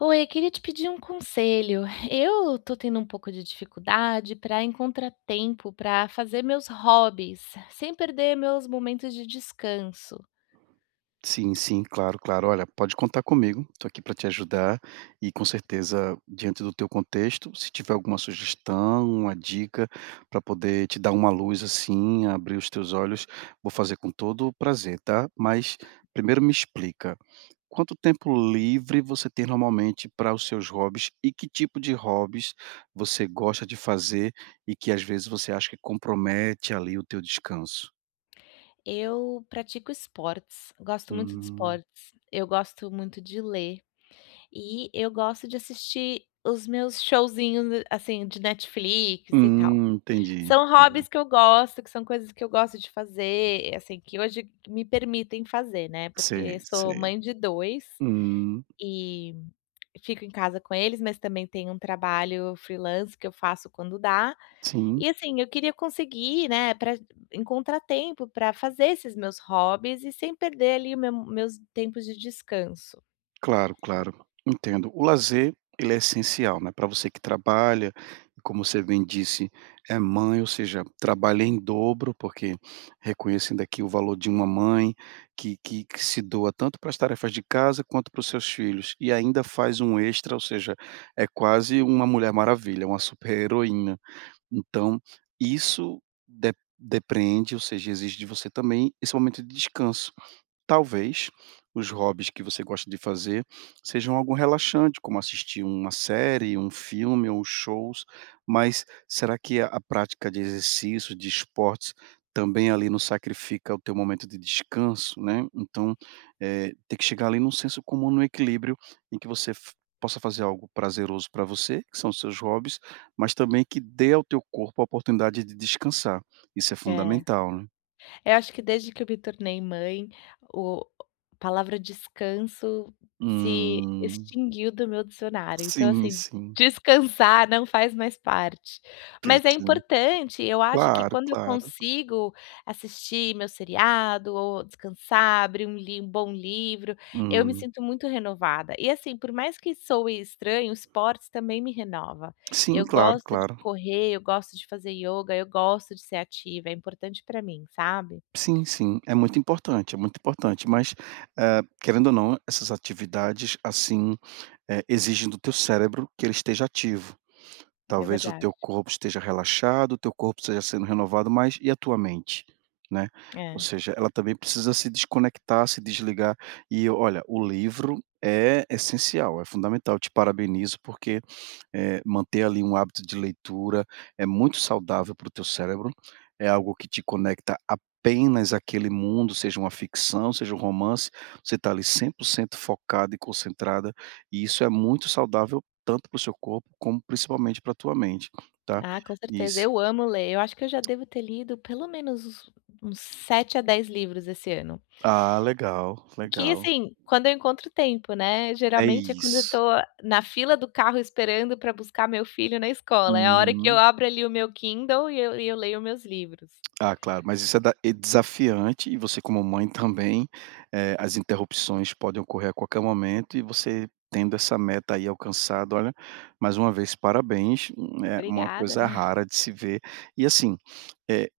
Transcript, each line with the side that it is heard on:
left: Oi, eu queria te pedir um conselho. Eu tô tendo um pouco de dificuldade para encontrar tempo para fazer meus hobbies, sem perder meus momentos de descanso.
right: Sim, sim, claro, claro. Olha, pode contar comigo, estou aqui para te ajudar e com certeza, diante do teu contexto, se tiver alguma sugestão, uma dica para poder te dar uma luz assim, abrir os teus olhos, vou fazer com todo o prazer, tá? Mas primeiro me explica, quanto tempo livre você tem normalmente para os seus hobbies e que tipo de hobbies você gosta de fazer e que às vezes você acha que compromete ali o teu descanso?
left: Eu pratico esportes, gosto muito de
right: Hum,
left: esportes, eu gosto muito de ler e eu gosto de assistir os meus showzinhos assim de Netflix e tal.
right: entendi,
left: São
right: entendi.
left: hobbies que eu gosto, que são coisas que eu gosto de fazer, assim, que hoje me permitem fazer, né? Porque
right: Sei,
left: eu sou
right: sei.
left: mãe de dois.
right: Hum,
left: E Fico em casa com eles, mas também tem um trabalho freelance que eu faço quando dá.
right: sim,
left: E assim, eu queria conseguir, né, para encontrar tempo para fazer esses meus hobbies e sem perder ali o meus tempos de descanso.
right: claro, claro, entendo. O lazer, ele é essencial, né, para você que trabalha, como você bem disse, é mãe, ou seja, trabalha em dobro, porque reconhecendo aqui o valor de uma mãe que se doa tanto para as tarefas de casa quanto para os seus filhos, e ainda faz um extra, ou seja, é quase uma mulher maravilha, uma super-heroína. Então, isso de depreende, ou seja, exige de você também esse momento de descanso. Talvez os hobbies que você gosta de fazer sejam algo relaxante, como assistir uma série, um filme ou shows, mas será que a prática de exercícios, de esportes, também ali não sacrifica o teu momento de descanso, né? Então, tem que chegar ali num senso comum, num equilíbrio em que você f possa fazer algo prazeroso para você, que são os seus hobbies, mas também que dê ao teu corpo a oportunidade de descansar. Isso é
left: É.
right: fundamental, né?
left: Eu acho que desde que eu me tornei mãe, o a palavra descanso se
right: Hum,
left: extinguiu do meu dicionário. Então,
right: sim,
left: assim,
right: sim.
left: descansar não faz mais parte. Mas é
right: Péssimo.
left: importante, eu acho que
right: Claro,
left: quando eu
right: claro.
left: consigo assistir meu seriado ou descansar, abrir um li um bom livro, eu me
right: Hum.
left: sinto muito renovada. E, assim, por mais que soe estranho, o esportes também me renova.
right: Sim,
left: Eu
right: claro,
left: gosto de
right: claro.
left: correr, eu gosto de fazer yoga, eu gosto de ser ativa, é importante para mim, sabe?
right: Sim, sim, é muito importante, mas, querendo ou não, essas atividades, assim, exigem do teu cérebro que ele esteja ativo.
left: É
right: Talvez o teu
left: verdade.
right: corpo esteja relaxado, o teu corpo esteja sendo renovado, mas e a tua mente, né? Ou
left: É.
right: seja, ela também precisa se desconectar, se desligar. E olha, o livro é essencial, é fundamental. Eu te parabenizo porque manter ali um hábito de leitura é muito saudável para o teu cérebro, é algo que te conecta apenas àquele mundo, seja uma ficção, seja um romance, você está ali 100% focada e concentrada, e isso é muito saudável tanto para o seu corpo como principalmente para a tua mente, tá.
left: Ah, com certeza.
right: Isso.
left: Eu amo ler. Eu acho que eu já devo ter lido pelo menos uns 7 a 10 livros esse ano.
right: Ah, legal,
left: Que,
right: legal.
left: assim, quando eu encontro tempo, né,
right: É
left: geralmente é quando eu
right: isso.
left: tô na fila do carro esperando para buscar meu filho na escola, é a hora que eu
right: Uhum.
left: abro ali o meu Kindle e eu leio meus livros.
right: Ah, claro, mas isso é da é desafiante e você como mãe também, as interrupções podem ocorrer a qualquer momento e você tendo essa meta aí alcançada, olha, mais uma vez parabéns, é uma
left: Obrigada.
right: coisa rara de se ver. E assim, eh,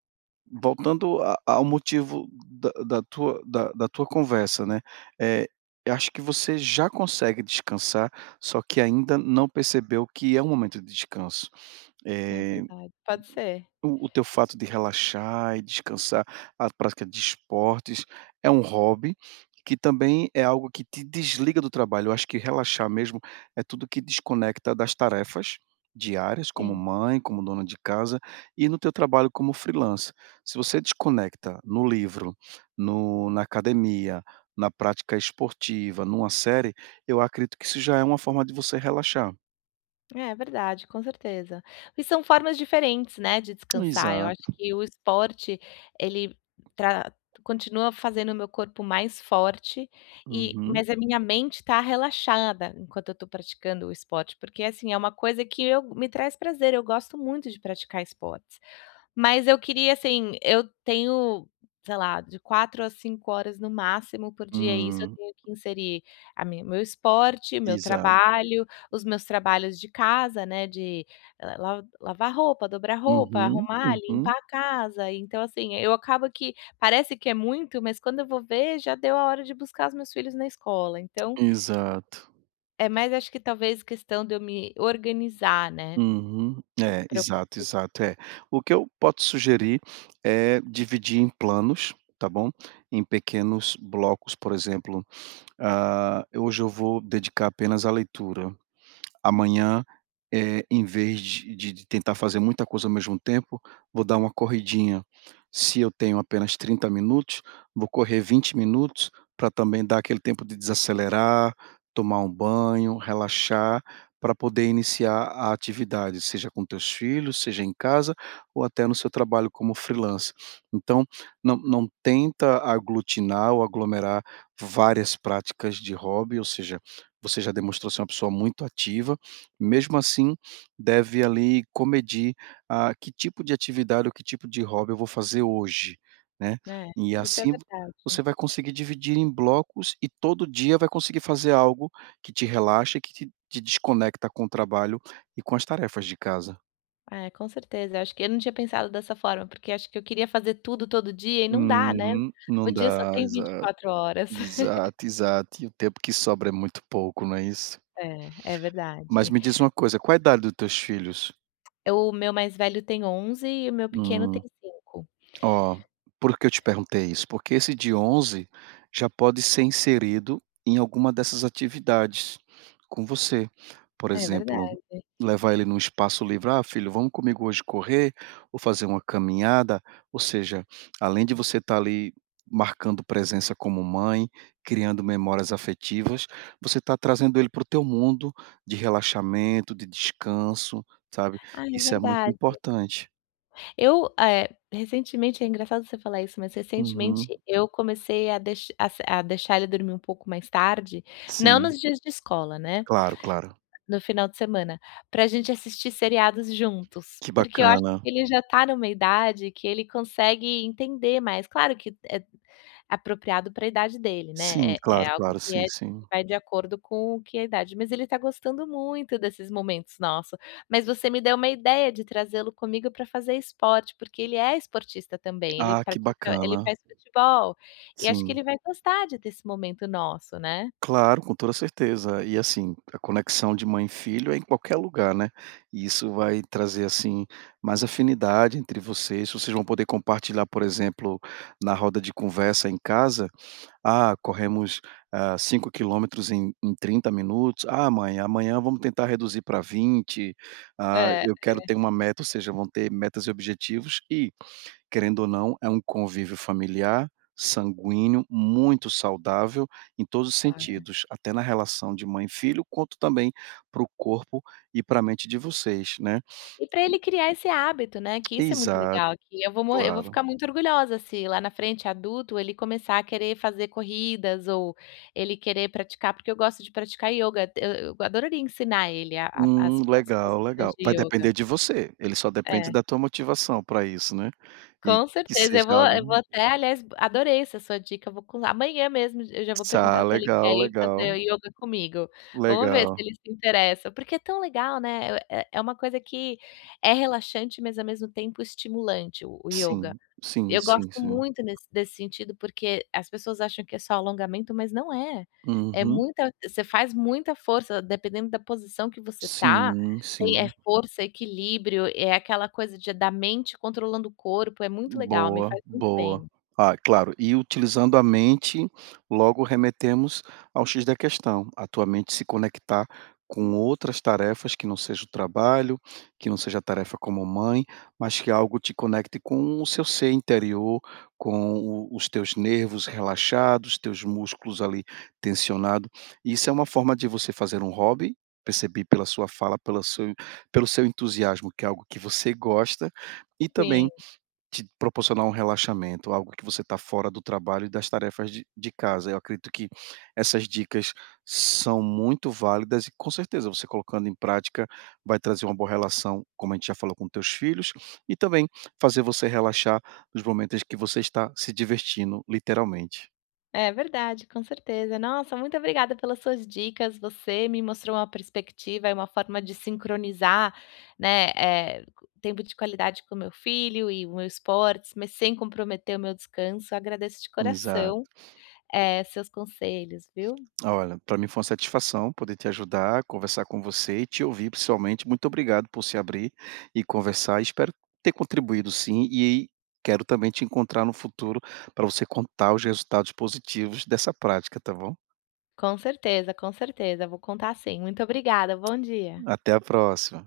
right: voltando a ao motivo da tua conversa, né, eh, eu acho que você já consegue descansar, só que ainda não percebeu que é um momento de descanso.
left: É
right: Eh
left: verdade. Pode ser.
right: o teu fato de relaxar e descansar, a prática de esportes, é um hobby que também é algo que te desliga do trabalho. Eu acho que relaxar mesmo é tudo que desconecta das tarefas diárias, como
left: Sim.
right: mãe, como dona de casa e no teu trabalho como freelancer. Se você desconecta no livro, no na academia, na prática esportiva, numa série, eu acredito que isso já é uma forma de você relaxar.
left: É verdade, com certeza. E são formas diferentes, né, de descansar. Eu acho
right: Exato.
left: que o esporte, ele tra continua fazendo o meu corpo mais forte e
right: Uhum.
left: mas a minha mente está relaxada enquanto eu estou praticando o esporte, porque, assim, é uma coisa que eu me traz prazer, eu gosto muito de praticar esportes. Mas eu queria, assim, eu tenho, sei lá, de 4 a 5 horas no máximo por dia, e isso eu
right: Hum,
left: tenho que inserir a minha meu esporte, meu
right: exato.
left: trabalho, os meus trabalhos de casa, né, de, eh, la lavar roupa, dobrar roupa,
right: Uhum,
left: arrumar, limpar
right: uhum,
left: a casa. Então, assim, eu acabo que parece que é muito, mas quando eu vou ver, já deu a hora de buscar os meus filhos na escola. Então,
right: exato.
left: é mais acho que talvez questão de eu me organizar, né,
right: Uhum. É,
left: pra eu
right: exato, exato, é. O que eu posso sugerir é dividir em planos, tá bom? Em pequenos blocos, por exemplo, ah, hoje eu vou dedicar apenas à leitura. Amanhã, em vez de tentar fazer muita coisa ao mesmo tempo, vou dar uma corridinha. Se eu tenho apenas 30 minutos, vou correr 20 minutos para também dar aquele tempo de desacelerar, tomar um banho, relaxar, para poder iniciar a atividade, seja com teus filhos, seja em casa ou até no seu trabalho como freelancer. Então, não tenta aglutinar ou aglomerar várias práticas de hobby, ou seja, você já demonstrou ser uma pessoa muito ativa mesmo assim, deve ali comedir, ah, que tipo de atividade ou que tipo de hobby eu vou fazer hoje, né.
left: né,
right: E
left: isso é
right: assim você
left: verdade.
right: vai conseguir dividir em blocos e todo dia vai conseguir fazer algo que te relaxa e que te desconecta com o trabalho e com as tarefas de casa.
left: É, com certeza. Eu acho que eu não tinha pensado dessa forma, porque acho que eu queria fazer tudo todo dia e não dá, né.
right: Uhum, não
left: O dia só
right: dá,
left: tem vinte e
right: exato,
left: quatro horas.
right: exato, exato. E o tempo que sobra é muito pouco, não é isso?
left: É, é
right: Mas
left: verdade.
right: me diz uma coisa, qual é a idade dos teus filhos?
left: O meu mais velho tem 11 e o meu pequeno tem
right: Hum.
left: 5.
right: Ó, por que eu te perguntei isso? Porque esse de 11 já pode ser inserido em alguma dessas atividades com você. Por
left: É
right: exemplo,
left: verdade.
right: levar ele num espaço livre: "Ah, filho, vamos comigo hoje correr ou fazer uma caminhada". Ou seja, além de você estar ali marcando presença como mãe, criando memórias afetivas, você está trazendo ele para o teu mundo de relaxamento, de descanso, sabe.
left: Ah, é
right: Isso é muito
left: verdade.
right: importante.
left: Eu, recentemente é engraçado você falar isso, mas recentemente
right: Uhum,
left: eu comecei a deix a se a deixar ele dormir um pouco mais tarde, não
right: sim.
left: nos dias de escola, né.
right: Claro, claro.
left: No final de semana, pra gente assistir seriados juntos,
right: Que
left: porque eu acho
right: bacana.
left: que ele já tá numa idade que ele consegue entender mais, claro que é apropriado pra idade dele,
right: Sim,
left: né, é
right: claro,
left: algo
right: claro,
left: que
right: sim,
left: é
right: sim.
left: vai de acordo com o que é a idade, mas ele tá gostando muito desses momentos nosso. Mas você me deu uma ideia de trazê-lo comigo pra fazer esporte, porque ele é esportista também,
right: Ah, que
left: ele
right: bacana.
left: faz futebol, e acho que
right: Sim.
left: ele vai gostar de ter esse momento nosso, né?
right: Claro, com toda certeza. E assim, a conexão de mãe e filho é em qualquer lugar, né. E isso vai trazer, assim, mais afinidade entre vocês. Vocês vão poder compartilhar, por exemplo, na roda de conversa em casa: "Ah, corremos, ah, 5 quilômetros em 30 minutos. Ah, mãe, amanhã vamos tentar reduzir para 20. Ah,
left: É.
right: eu quero ter uma meta", ou seja, vão ter metas e objetivos e Querendo ou não, é um convívio familiar, sanguíneo, muito saudável em todos os
left: Claro.
right: sentidos, até na relação de mãe e filho, quanto também para o corpo e para a mente de vocês, né.
left: E para ele criar esse hábito, né, que isso é muito
right: Exato,
left: legal, que eu vou morrer eu vou
right: claro.
left: ficar muito orgulhosa se lá na frente, adulto, ele começar a querer fazer corridas ou ele querer praticar, porque eu gosto de praticar ioga, eu adoraria ensinar ele a a as as
right: Legal,
left: posições
right: legal. Vai
left: de ioga.
right: depender de você, ele só depende
left: É.
right: da tua motivação para isso, né, e
left: Com
right: que
left: certeza,
right: seja
left: eu vou
right: algo
left: até, aliás, adorei essa sua dica, eu vou co amanhã mesmo eu já vou
right: tá,
left: perguntar se ele quer
right: legal,
left: ir fazer
right: legal,
left: yoga comigo. Vamos ver se
right: legal.
left: ele se interessa, porque é tão legal, né, é é uma coisa que é relaxante, mas ao mesmo tempo estimulante o yoga.
right: Sim, sim,
left: Eu
right: sim,
left: gosto
right: sim.
left: muito nesse desse sentido, porque as pessoas acham que é só alongamento, mas não é. É
right: Uhum.
left: muita você faz muita força, dependendo da posição que você tá,
right: Sim,
left: tem é
right: sim.
left: força, equilíbrio, é aquela coisa de da mente controlando o corpo, é muito legal, me
right: Boa,
left: faz muito
right: boa.
left: bem.
right: Ah, claro, e utilizando a mente, logo remetemos ao X da questão, a tua mente se conectar com outras tarefas que não seja o trabalho, que não seja a tarefa como mãe, mas que algo te conecte com o seu ser interior, com o os teus nervos relaxados, teus músculos ali tensionado. Isso é uma forma de você fazer um hobby, percebi pela sua fala, pelo seu entusiasmo, que é algo que você gosta, e
left: Sim.
right: também te proporcionar um relaxamento, algo que você está fora do trabalho e das tarefas de casa. Eu acredito que essas dicas são muito válidas e com certeza você colocando em prática vai trazer uma boa relação, como a gente já falou, com teus filhos e também fazer você relaxar nos momentos que você está se divertindo, literalmente.
left: É verdade, com certeza. Nossa, muito obrigada pelas suas dicas. Você me mostrou uma perspectiva e uma forma de sincronizar, né, tempo de qualidade com meu filho e o meu esportes, mas sem comprometer o meu descanso. Agradeço de coração,
right: Exato.
left: seus conselhos, viu?
right: Olha, para mim foi uma satisfação poder te ajudar, conversar com você e te ouvir, principalmente. Muito obrigado por se abrir e conversar. Espero ter contribuído sim e quero também te encontrar no futuro para você contar os resultados positivos dessa prática, tá bom?
left: Com certeza, com certeza. Vou contar sim. Muito obrigada. Bom dia.
right: Até a próxima.